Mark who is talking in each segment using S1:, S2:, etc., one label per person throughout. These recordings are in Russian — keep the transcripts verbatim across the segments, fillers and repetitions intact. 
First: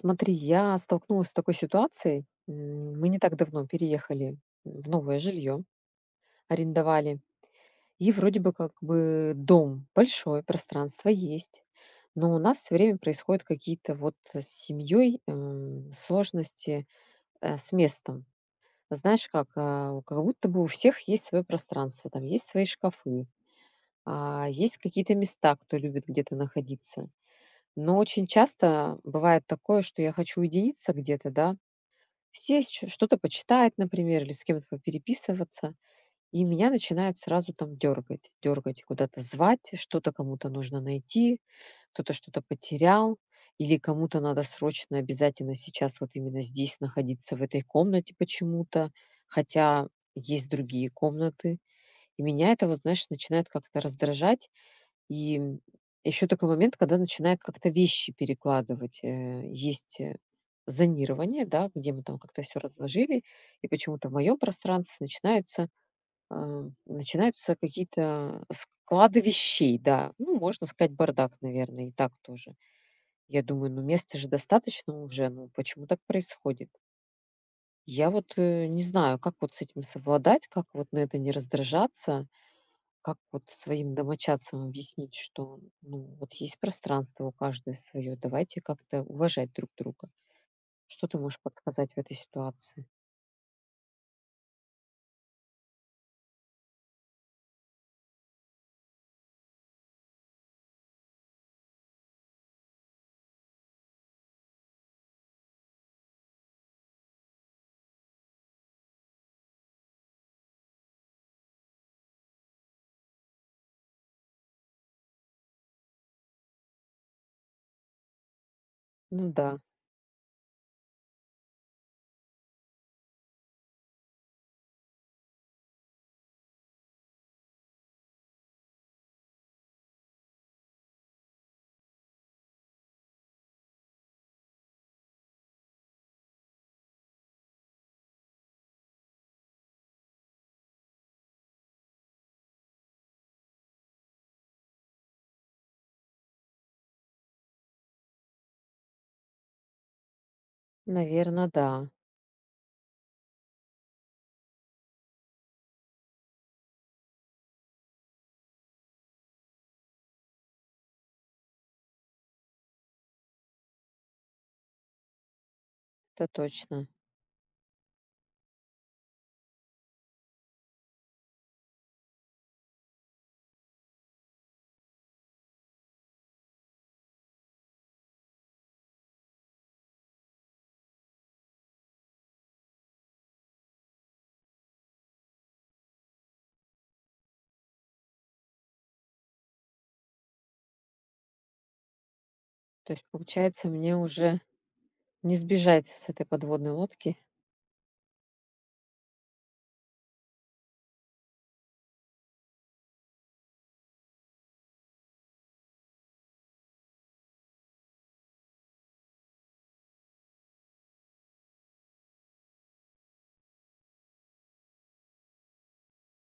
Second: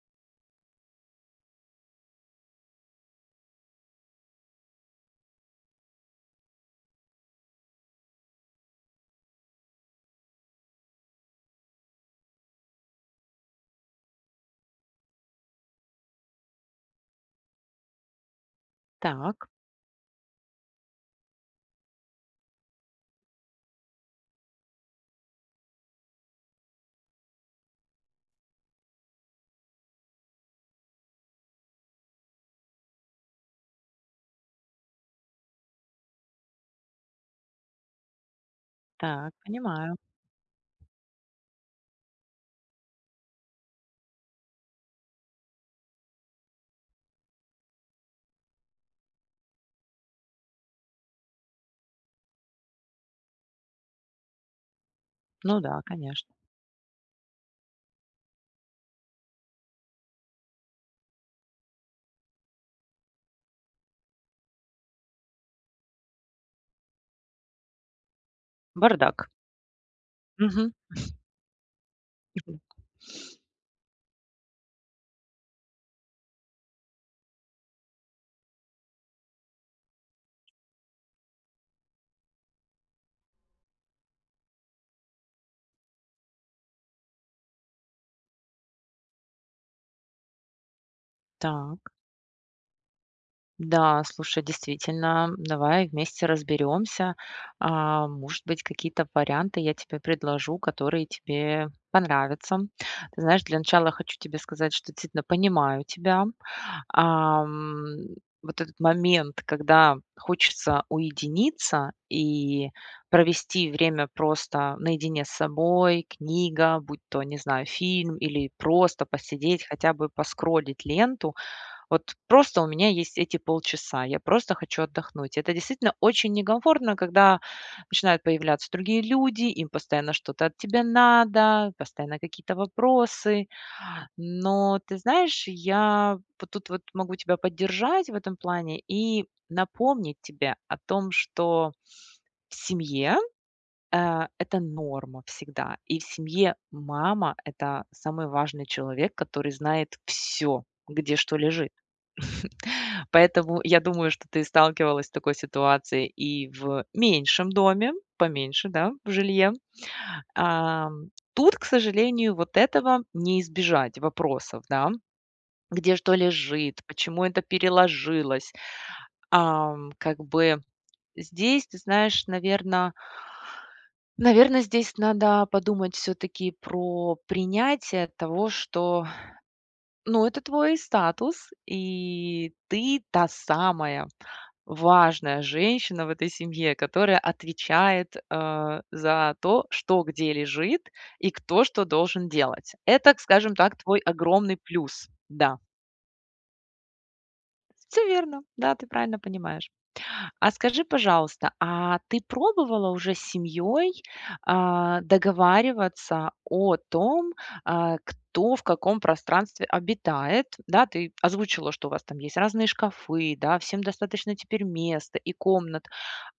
S1: Смотри, я столкнулась с такой ситуацией. М, мы не так давно переехали в новое жилье, арендовали. И вроде бы как бы дом большой, пространство есть, но у нас всё время происходят какие-то вот с семьей, эм, сложности, э, с местом. Знаешь,
S2: Так.
S1: как, а, как будто бы у всех есть свое пространство, там, есть свои шкафы, а, есть какие-то места, кто любит где-то находиться. Но очень часто бывает такое, что я хочу уединиться где-то, да. Сесть чё что-то почитать, например, или с кем-то попереписываться, и меня начинают сразу, там, дергать, дергать, куда-то
S2: Так,
S1: звать,
S2: понимаю.
S1: что-то кому-то нужно найти, кто-то что-то потерял, или кому-то надо срочно обязательно сейчас вот именно здесь находиться в этой комнате почему-то, хотя есть другие комнаты. И меня это вот, знаешь, начинает как-то раздражать. И, м,
S2: Ну да, конечно.
S1: еще такой момент, когда начинает как-то вещи перекладывать. Э, есть, э, зонирование, да, где мы там как-то всё разложили, и почему-то в мое пространстве начинаются, э, начинаются какие-то, э, склады
S2: Бардак.
S1: вещей. Да, ну, можно
S2: Мгм.
S1: сказать бардак, наверное, и так тоже.
S2: Мгм.
S1: Я думаю, ну, места же достаточно уже, ну почему так происходит? Я вот, э, не знаю, как вот с этим совладать, как вот на это не раздражаться, как вот своим домочадцам объяснить, что, ну, вот есть пространство у каждого своё, давайте как-то уважать друг друга. Что ты можешь подсказать
S2: Так.
S1: в этой ситуации?
S2: Да, слушай, действительно, давай вместе разберемся. А может быть, какие-то варианты я тебе предложу, которые тебе понравятся. Знаешь, для начала хочу тебе сказать, что действительно понимаю тебя. Ам, вот этот момент, когда хочется уединиться и провести время просто наедине с собой: книга, будь то, не знаю, фильм или просто
S1: Ну да.
S2: посидеть, хотя бы поскроллить ленту. Вот просто у меня есть эти полчаса. Я просто хочу отдохнуть. Это действительно очень некомфортно, когда начинают появляться другие люди, им постоянно что-то от тебя надо, постоянно какие-то вопросы. Но ты знаешь, я тут вот могу тебя поддержать в этом плане и напомнить тебе о том, что в семье, э, это норма всегда. И в семье мама- это самый важный человек, который знает всё: где что
S1: Наверно,
S2: лежит.
S1: да.
S2: Поэтому я думаю, что ты сталкивалась с такой ситуацией и в меньшем доме, поменьше, да, в жилье. Ам, тут, к сожалению, вот этого не избежать вопросов, да: где что
S1: Это
S2: лежит,
S1: точно.
S2: почему это переложилось. Ам, как бы здесь, ты знаешь, наверно наверно, здесь надо подумать всё-таки про принятие того, что, ну, это твой статус, и ты та самая важная женщина в этой семье, которая отвечает, а, за то, что где лежит и кто что должен делать.
S1: То есть,
S2: Это, к скажем
S1: получается,
S2: так,
S1: мне
S2: твой
S1: уже
S2: огромный плюс.
S1: не
S2: Да.
S1: сбежать с этой подводной лодки.
S2: Всё верно. Да, ты правильно понимаешь. А скажи, пожалуйста, а ты пробовала уже с семьёй, а, договариваться о том, а, кто в каком пространстве обитает? Да, ты озвучила, что у вас там есть разные шкафы, да, всем достаточно теперь места и комнат.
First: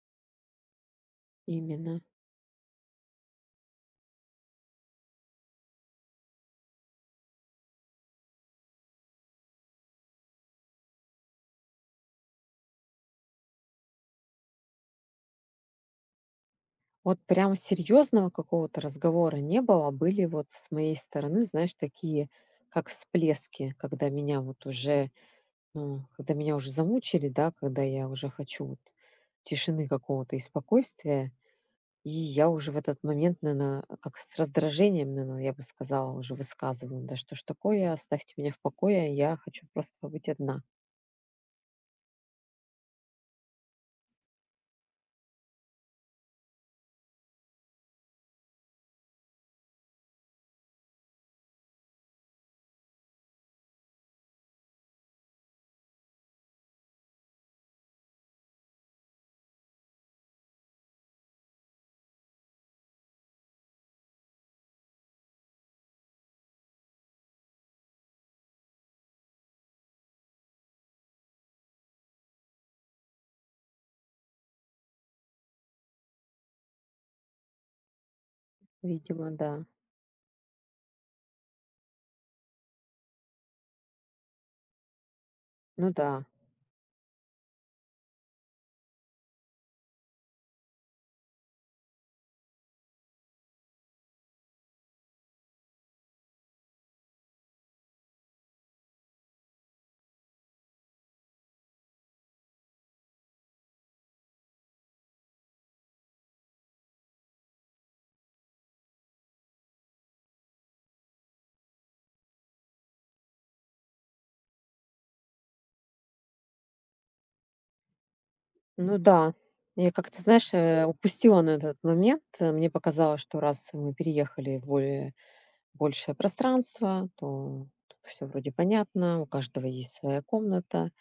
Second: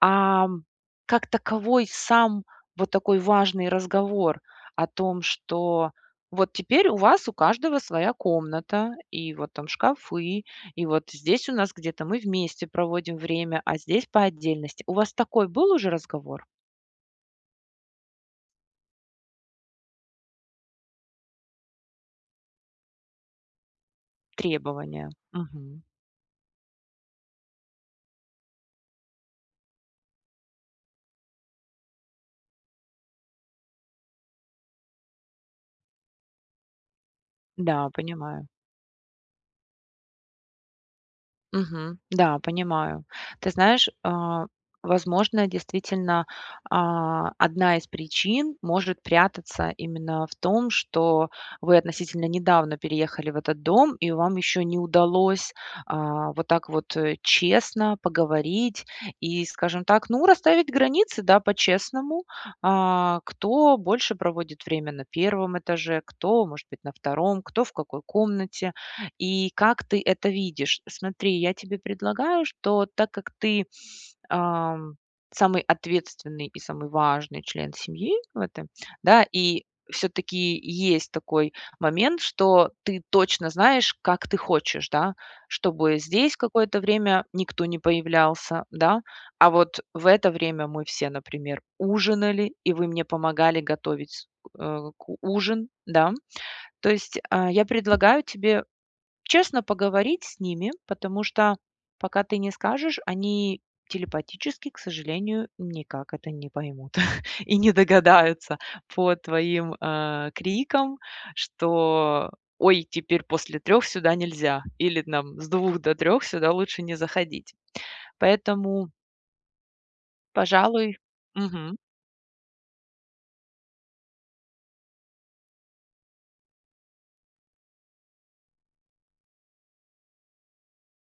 S2: Ам, как таковой
S1: Именно.
S2: сам вот такой важный разговор о том, что вот теперь у вас у каждого своя комната, и вот там шкафы, и вот здесь у нас где-то мы вместе проводим время, а здесь- по отдельности. У вас такой был уже разговор?
S1: Вот прям серьезного какого-то разговора не было. Были вот с моей стороны, знаешь, такие как всплески, когда меня вот
S2: Требования,
S1: уже,
S2: мгм.
S1: э, когда меня уже замучили, да, когда я уже хочу вот тишины какого-то и спокойствия. И я уже в этот момент, на на, как с раздражением, наена, я бы сказала, уже высказываю: да что же
S2: Да,
S1: такое, оставьте
S2: понимаю.
S1: меня в покое, я хочу просто побыть одна.
S2: Мгм. Да, понимаю. Ты знаешь, а, возможно, действительно, а, одна из причин может прятаться именно в том, что вы относительно недавно переехали в этот дом, и вам еще не удалось, а, вот так вот, э, честно поговорить и, скажем так, ну, расставить границы, да, по-честному. А, кто больше проводит время на первом этаже, кто, может быть, на втором, кто в какой комнате, и как ты это видишь. Смотри, я тебе предлагаю, что так как ты, ам, самый ответственный и самый важный член семьи в этом, да,
S1: Видимо
S2: и
S1: да.
S2: все-таки есть такой момент, что ты точно знаешь, как ты хочешь, да,
S1: Ну
S2: чтобы
S1: да.
S2: здесь какое-то время никто не появлялся, да? А вот в это время мы все, например, ужинали, и вы мне помогали готовить, э, к ужин, да? То есть, а, я предлагаю тебе честно поговорить с ними, потому что пока ты не скажешь, они телепатически, к сожалению, никак это не поймут, и не догадаются по твоим, а, крикам, что: "Ой, теперь после трех сюда нельзя". Или нам: "С двух до трех сюда лучше не заходить". Поэтому
S1: Ну да, я как-то, знаешь, э,
S2: пожалуй
S1: упустила на
S2: Мгм.
S1: этот момент, э, мне показалось, что раз мы переехали в более большее пространство, то то всё вроде понятно. У каждого есть своя комната,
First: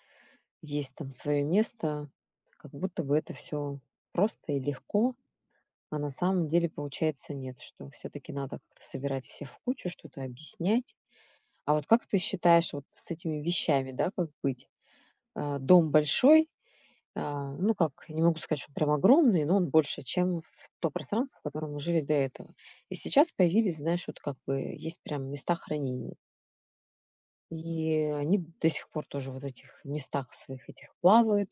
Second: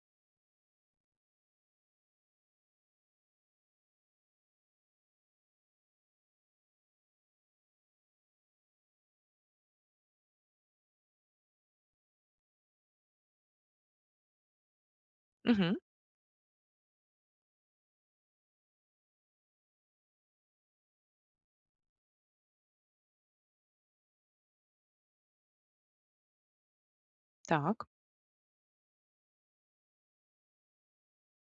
S1: есть там свое место, как будто бы это всё просто и легко, а на самом деле, получается, нет. Что все-таки надо как-то собирать всех в кучу, что-то объяснять. А вот как ты считаешь, вот с этими вещами, да, как быть? А,
S2: Мгм.
S1: дом большой, а, ну как, не могу сказать, что он прям огромный, но он больше, чем в то пространство, в котором мы жили до этого. И сейчас появились, знаешь, вот как бы есть прям места хранения.
S2: Так.
S1: И они до сих пор тоже вот в этих местах своих этих плавают,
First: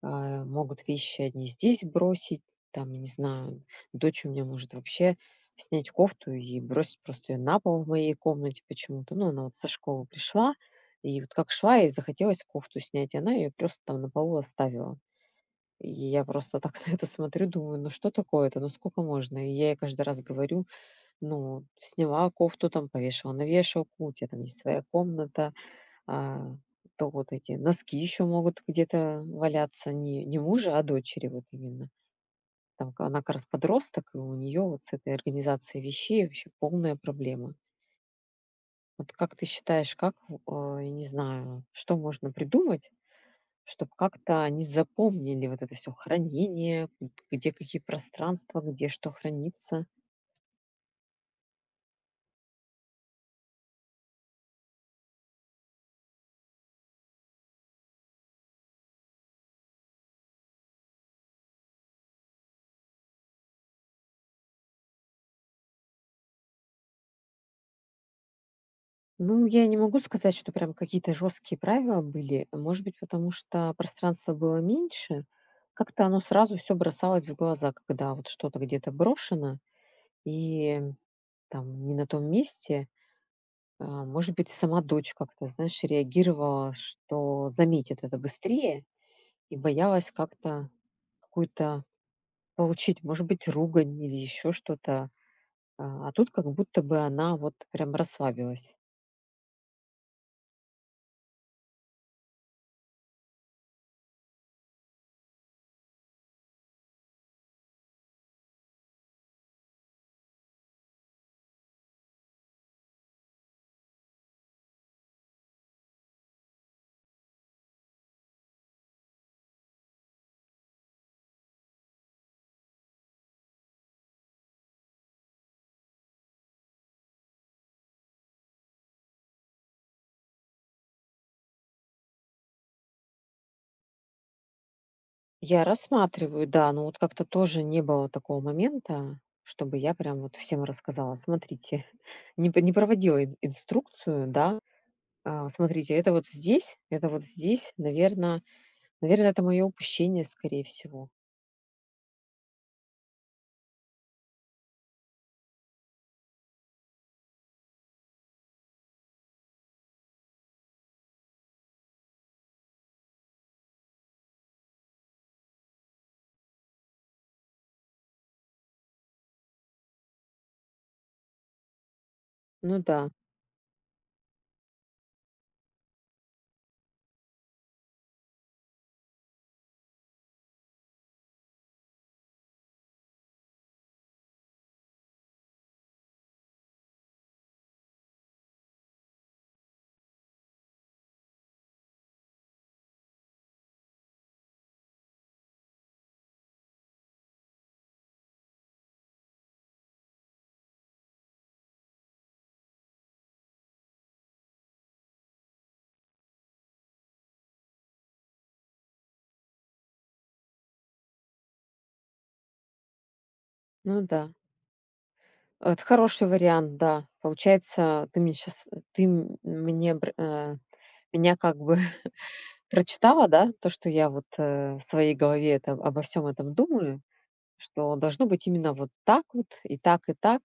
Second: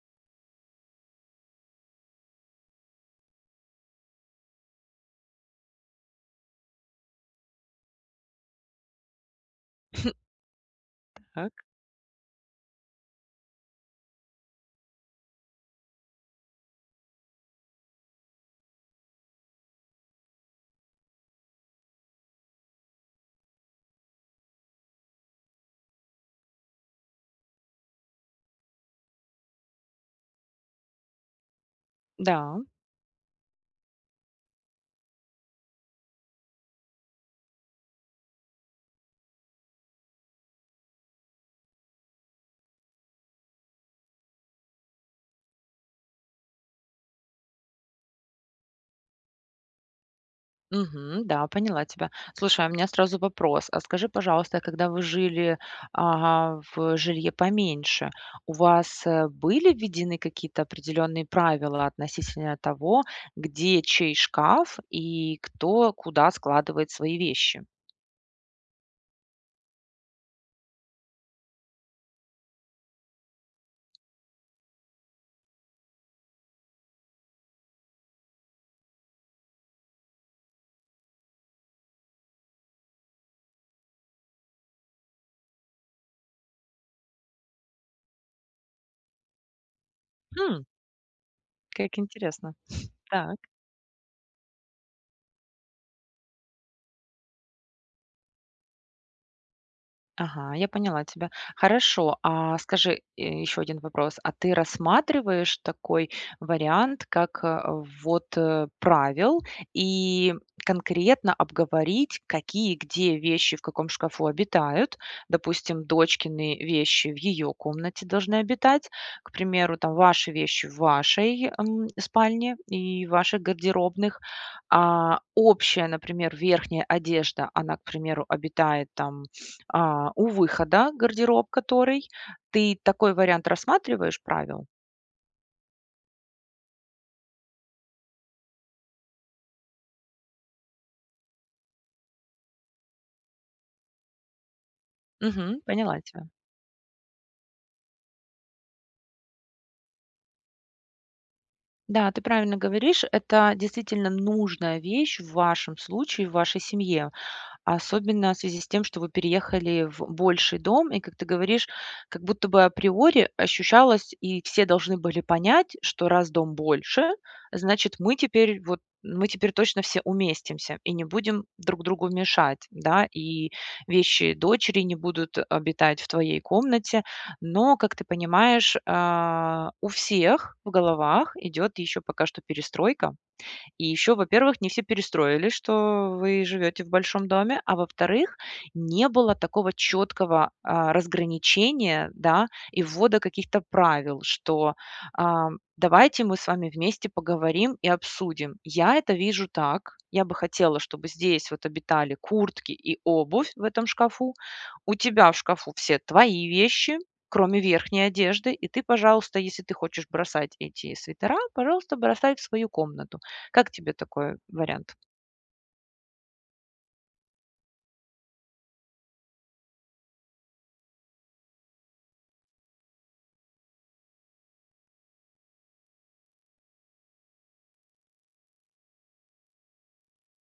S1: а, могут вещи одни здесь бросить, там, не знаю, дочь у меня может вообще снять кофту, и бросить просто ее на пол в моей комнате почему-то. Ну, она вот со школы пришла, и вот, как
S2: Так.
S1: шла, ей захотелось кофту снять, и она ее просто там на полу оставила. И я просто так на это смотрю и думаю: "Ну что такое это? Ну сколько можно?" И я ей каждый раз говорю: "Ну сняла кофту, там повешала на вешалку, у тебя там есть своя комната". А то вот эти носки еще могут где-то валяться, не не мужа, а дочери вот именно.
S2: Да.
S1: Там к она как раз подросток, и у нее вот с этой организацией вещей вообще полная проблема. Вот как ты считаешь, как в ой, не знаю, что можно придумать, чтоб как-то они запомнили вот это всё хранение, где какие пространства, где что хранится?
S2: Мгм, да, поняла тебя. Слушай, а у меня сразу вопрос. А скажи, пожалуйста, когда вы жили, а, в жилье поменьше, у вас, э, были введены какие-то определенные правила относительно того, где чей шкаф и кто куда складывает свои вещи.
S1: Ну, я не могу сказать, что прям какие-то жёсткие правила были. Может быть, потому что пространства было меньше. Как-то оно сразу всё бросалось в глаза, когда вот что-то где-то брошено и, там, не на том месте. Э, может быть, сама дочь как-то, знаешь, реагировала, что заметит это быстрее, и боялась
S2: Хм.
S1: как-то какую-то
S2: Как интересно.
S1: получить, может
S2: Так.
S1: быть, ругань, или еще что-то. А тут, как будто бы, она вот прям расслабилась.
S2: Ага, я поняла тебя. Хорошо. А, скажи, э, ещё один вопрос. А ты рассматриваешь такой вариант как вот, э, правил и конкретно обговорить, какие, где вещи в каком шкафу обитают? Допустим, дочкины вещи в ее комнате должны обитать. К примеру, там ваши вещи в вашей, эм, спальне и ваших гардеробных. А общая, например, верхняя одежда, она, к примеру, обитает, там, а, у выхода гардероб, который. Ты такой вариант рассматриваешь правил?
S1: Я рассматриваю, да, но вот как-то тоже не было такого момента, чтобы я прям вот всем рассказала. Смотрите, не п не проводила ин инструкцию, да. А,
S2: Мгм,
S1: смотрите,
S2: поняла я
S1: это
S2: тебя.
S1: вот здесь, это вот здесь. Наверно наверно это мое упущение скорее всего.
S2: Да, ты правильно говоришь. Это, действительно, нужная вещь в вашем случае, в вашей семье, особенно в связи с тем, что вы переехали в больший дом и, как ты говоришь, как будто бы априори ощущалось, и все должны были понять, что раз дом больше, значит мы теперь, вот, мы теперь точно все уместимся и не будем друг другу мешать,
S1: Ну
S2: да,
S1: да.
S2: и вещи дочери не будут обитать в твоей комнате. Но, как ты понимаешь, а, у всех в головах идет еще пока что перестройка. И еще, во-первых, не все перестроилсь, что вы живете в большом доме, а во-вторых, не было такого четкого, а, разграничения, да, и ввода каких-то правил, что, а: давайте мы с вами вместе поговорим и обсудим. Я это вижу так. Я бы хотела, чтобы здесь вот обитали куртки и обувь в этом шкафу. У тебя в шкафу все твои вещи, кроме верхней одежды, и ты, пожалуйста, если ты хочешь бросать эти свитера, пожалуйста, бросай в свою комнату. Как тебе
S1: Ну да.
S2: такой вариант?
S1: Это хороший вариант, да. Получается, ты мне щас ты м мне пр а, меня как бы прочитала, да, то что я вот, э, в своей голове это обо всём этом думаю, что должно быть именно вот так вот, и так, и так.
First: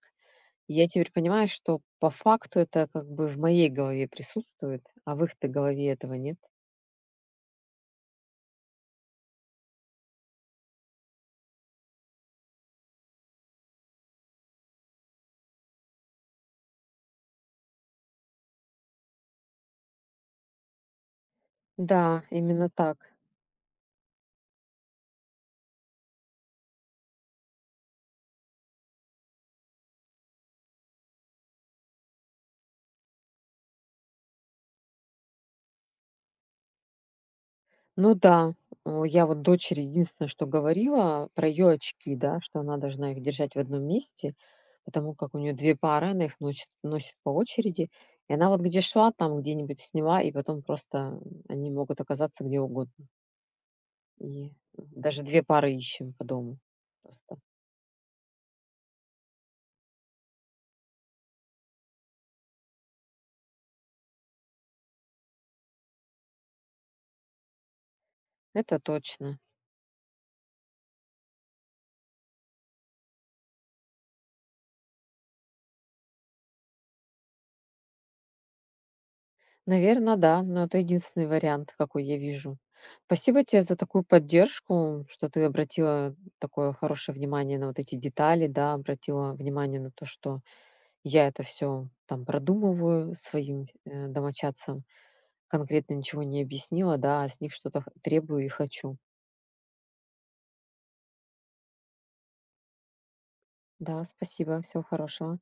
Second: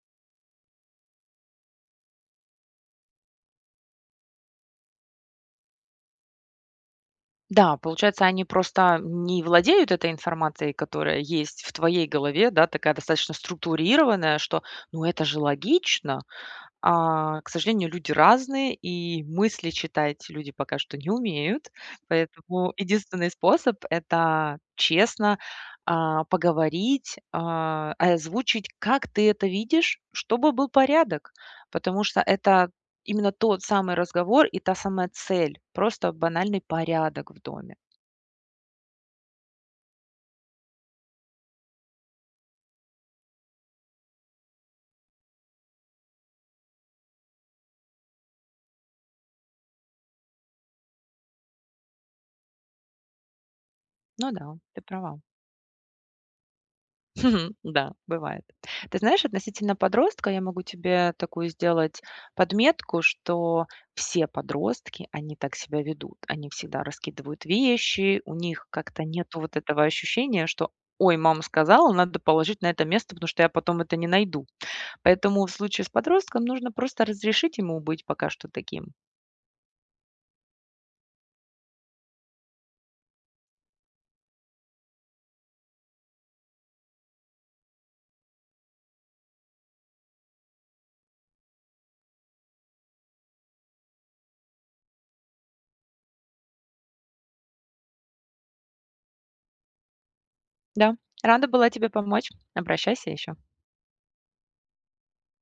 S1: И я теперь понимаю, что по факту, это как бы в моей голове присутствует, а в их-то голове этого нет.
S2: Да, получается, они просто не владеют этой информацией, которая есть в твоей голове, да, такая, достаточно структурированная, что, ну, это же логично. А, к сожалению, люди разные, и мысли читать люди пока что не умеют.
S1: Да, именно
S2: Поэтому
S1: так.
S2: единственный способ- это честно, а, поговорить, а, э, озвучить, как ты это видишь, чтобы был порядок. Потому что это именно тот самый разговор и та самая цель- просто банальный порядок в доме.
S1: Ну да, у я вот дочери единственное, что говорила- про ее очки, да. Что она должна их держать в одном месте, потому как у нее две пары, она их ночит носит по очереди. И она вот где шла, там, где-нибудь сняла, и потом просто они могут оказаться где угодно.
S2: Ну
S1: И
S2: да, ты права.
S1: даже две пары ищем по дому. Просто
S2: Да, бывает. Ты знаешь, относительно подростка, я могу тебе такую сделать подметку, что все подростки, они так себя ведут. Они всегда раскидывают вещи, у них
S1: Это
S2: как-то нету
S1: точно.
S2: вот этого ощущения, что: "Ой, мама сказала, надо положить на это место, потому что я потом это не найду". Поэтому, в случае с подростком, нужно просто разрешить ему быть пока что таким.
S1: Наверно, да, но это единственный вариант, какой я вижу. Спасибо те за такую поддержку, что ты обратила такое хорошее внимание на вот эти детали, да, обратила внимание на то, что я это всё, там, продумываю, своим, э, домочадцам конкретно ничего не объяснила, да, а с них что-то х требую и хочу.
S2: Да, рада была тебе помочь. Обращайся еще.
S1: Да, спасибо, всего хорошего.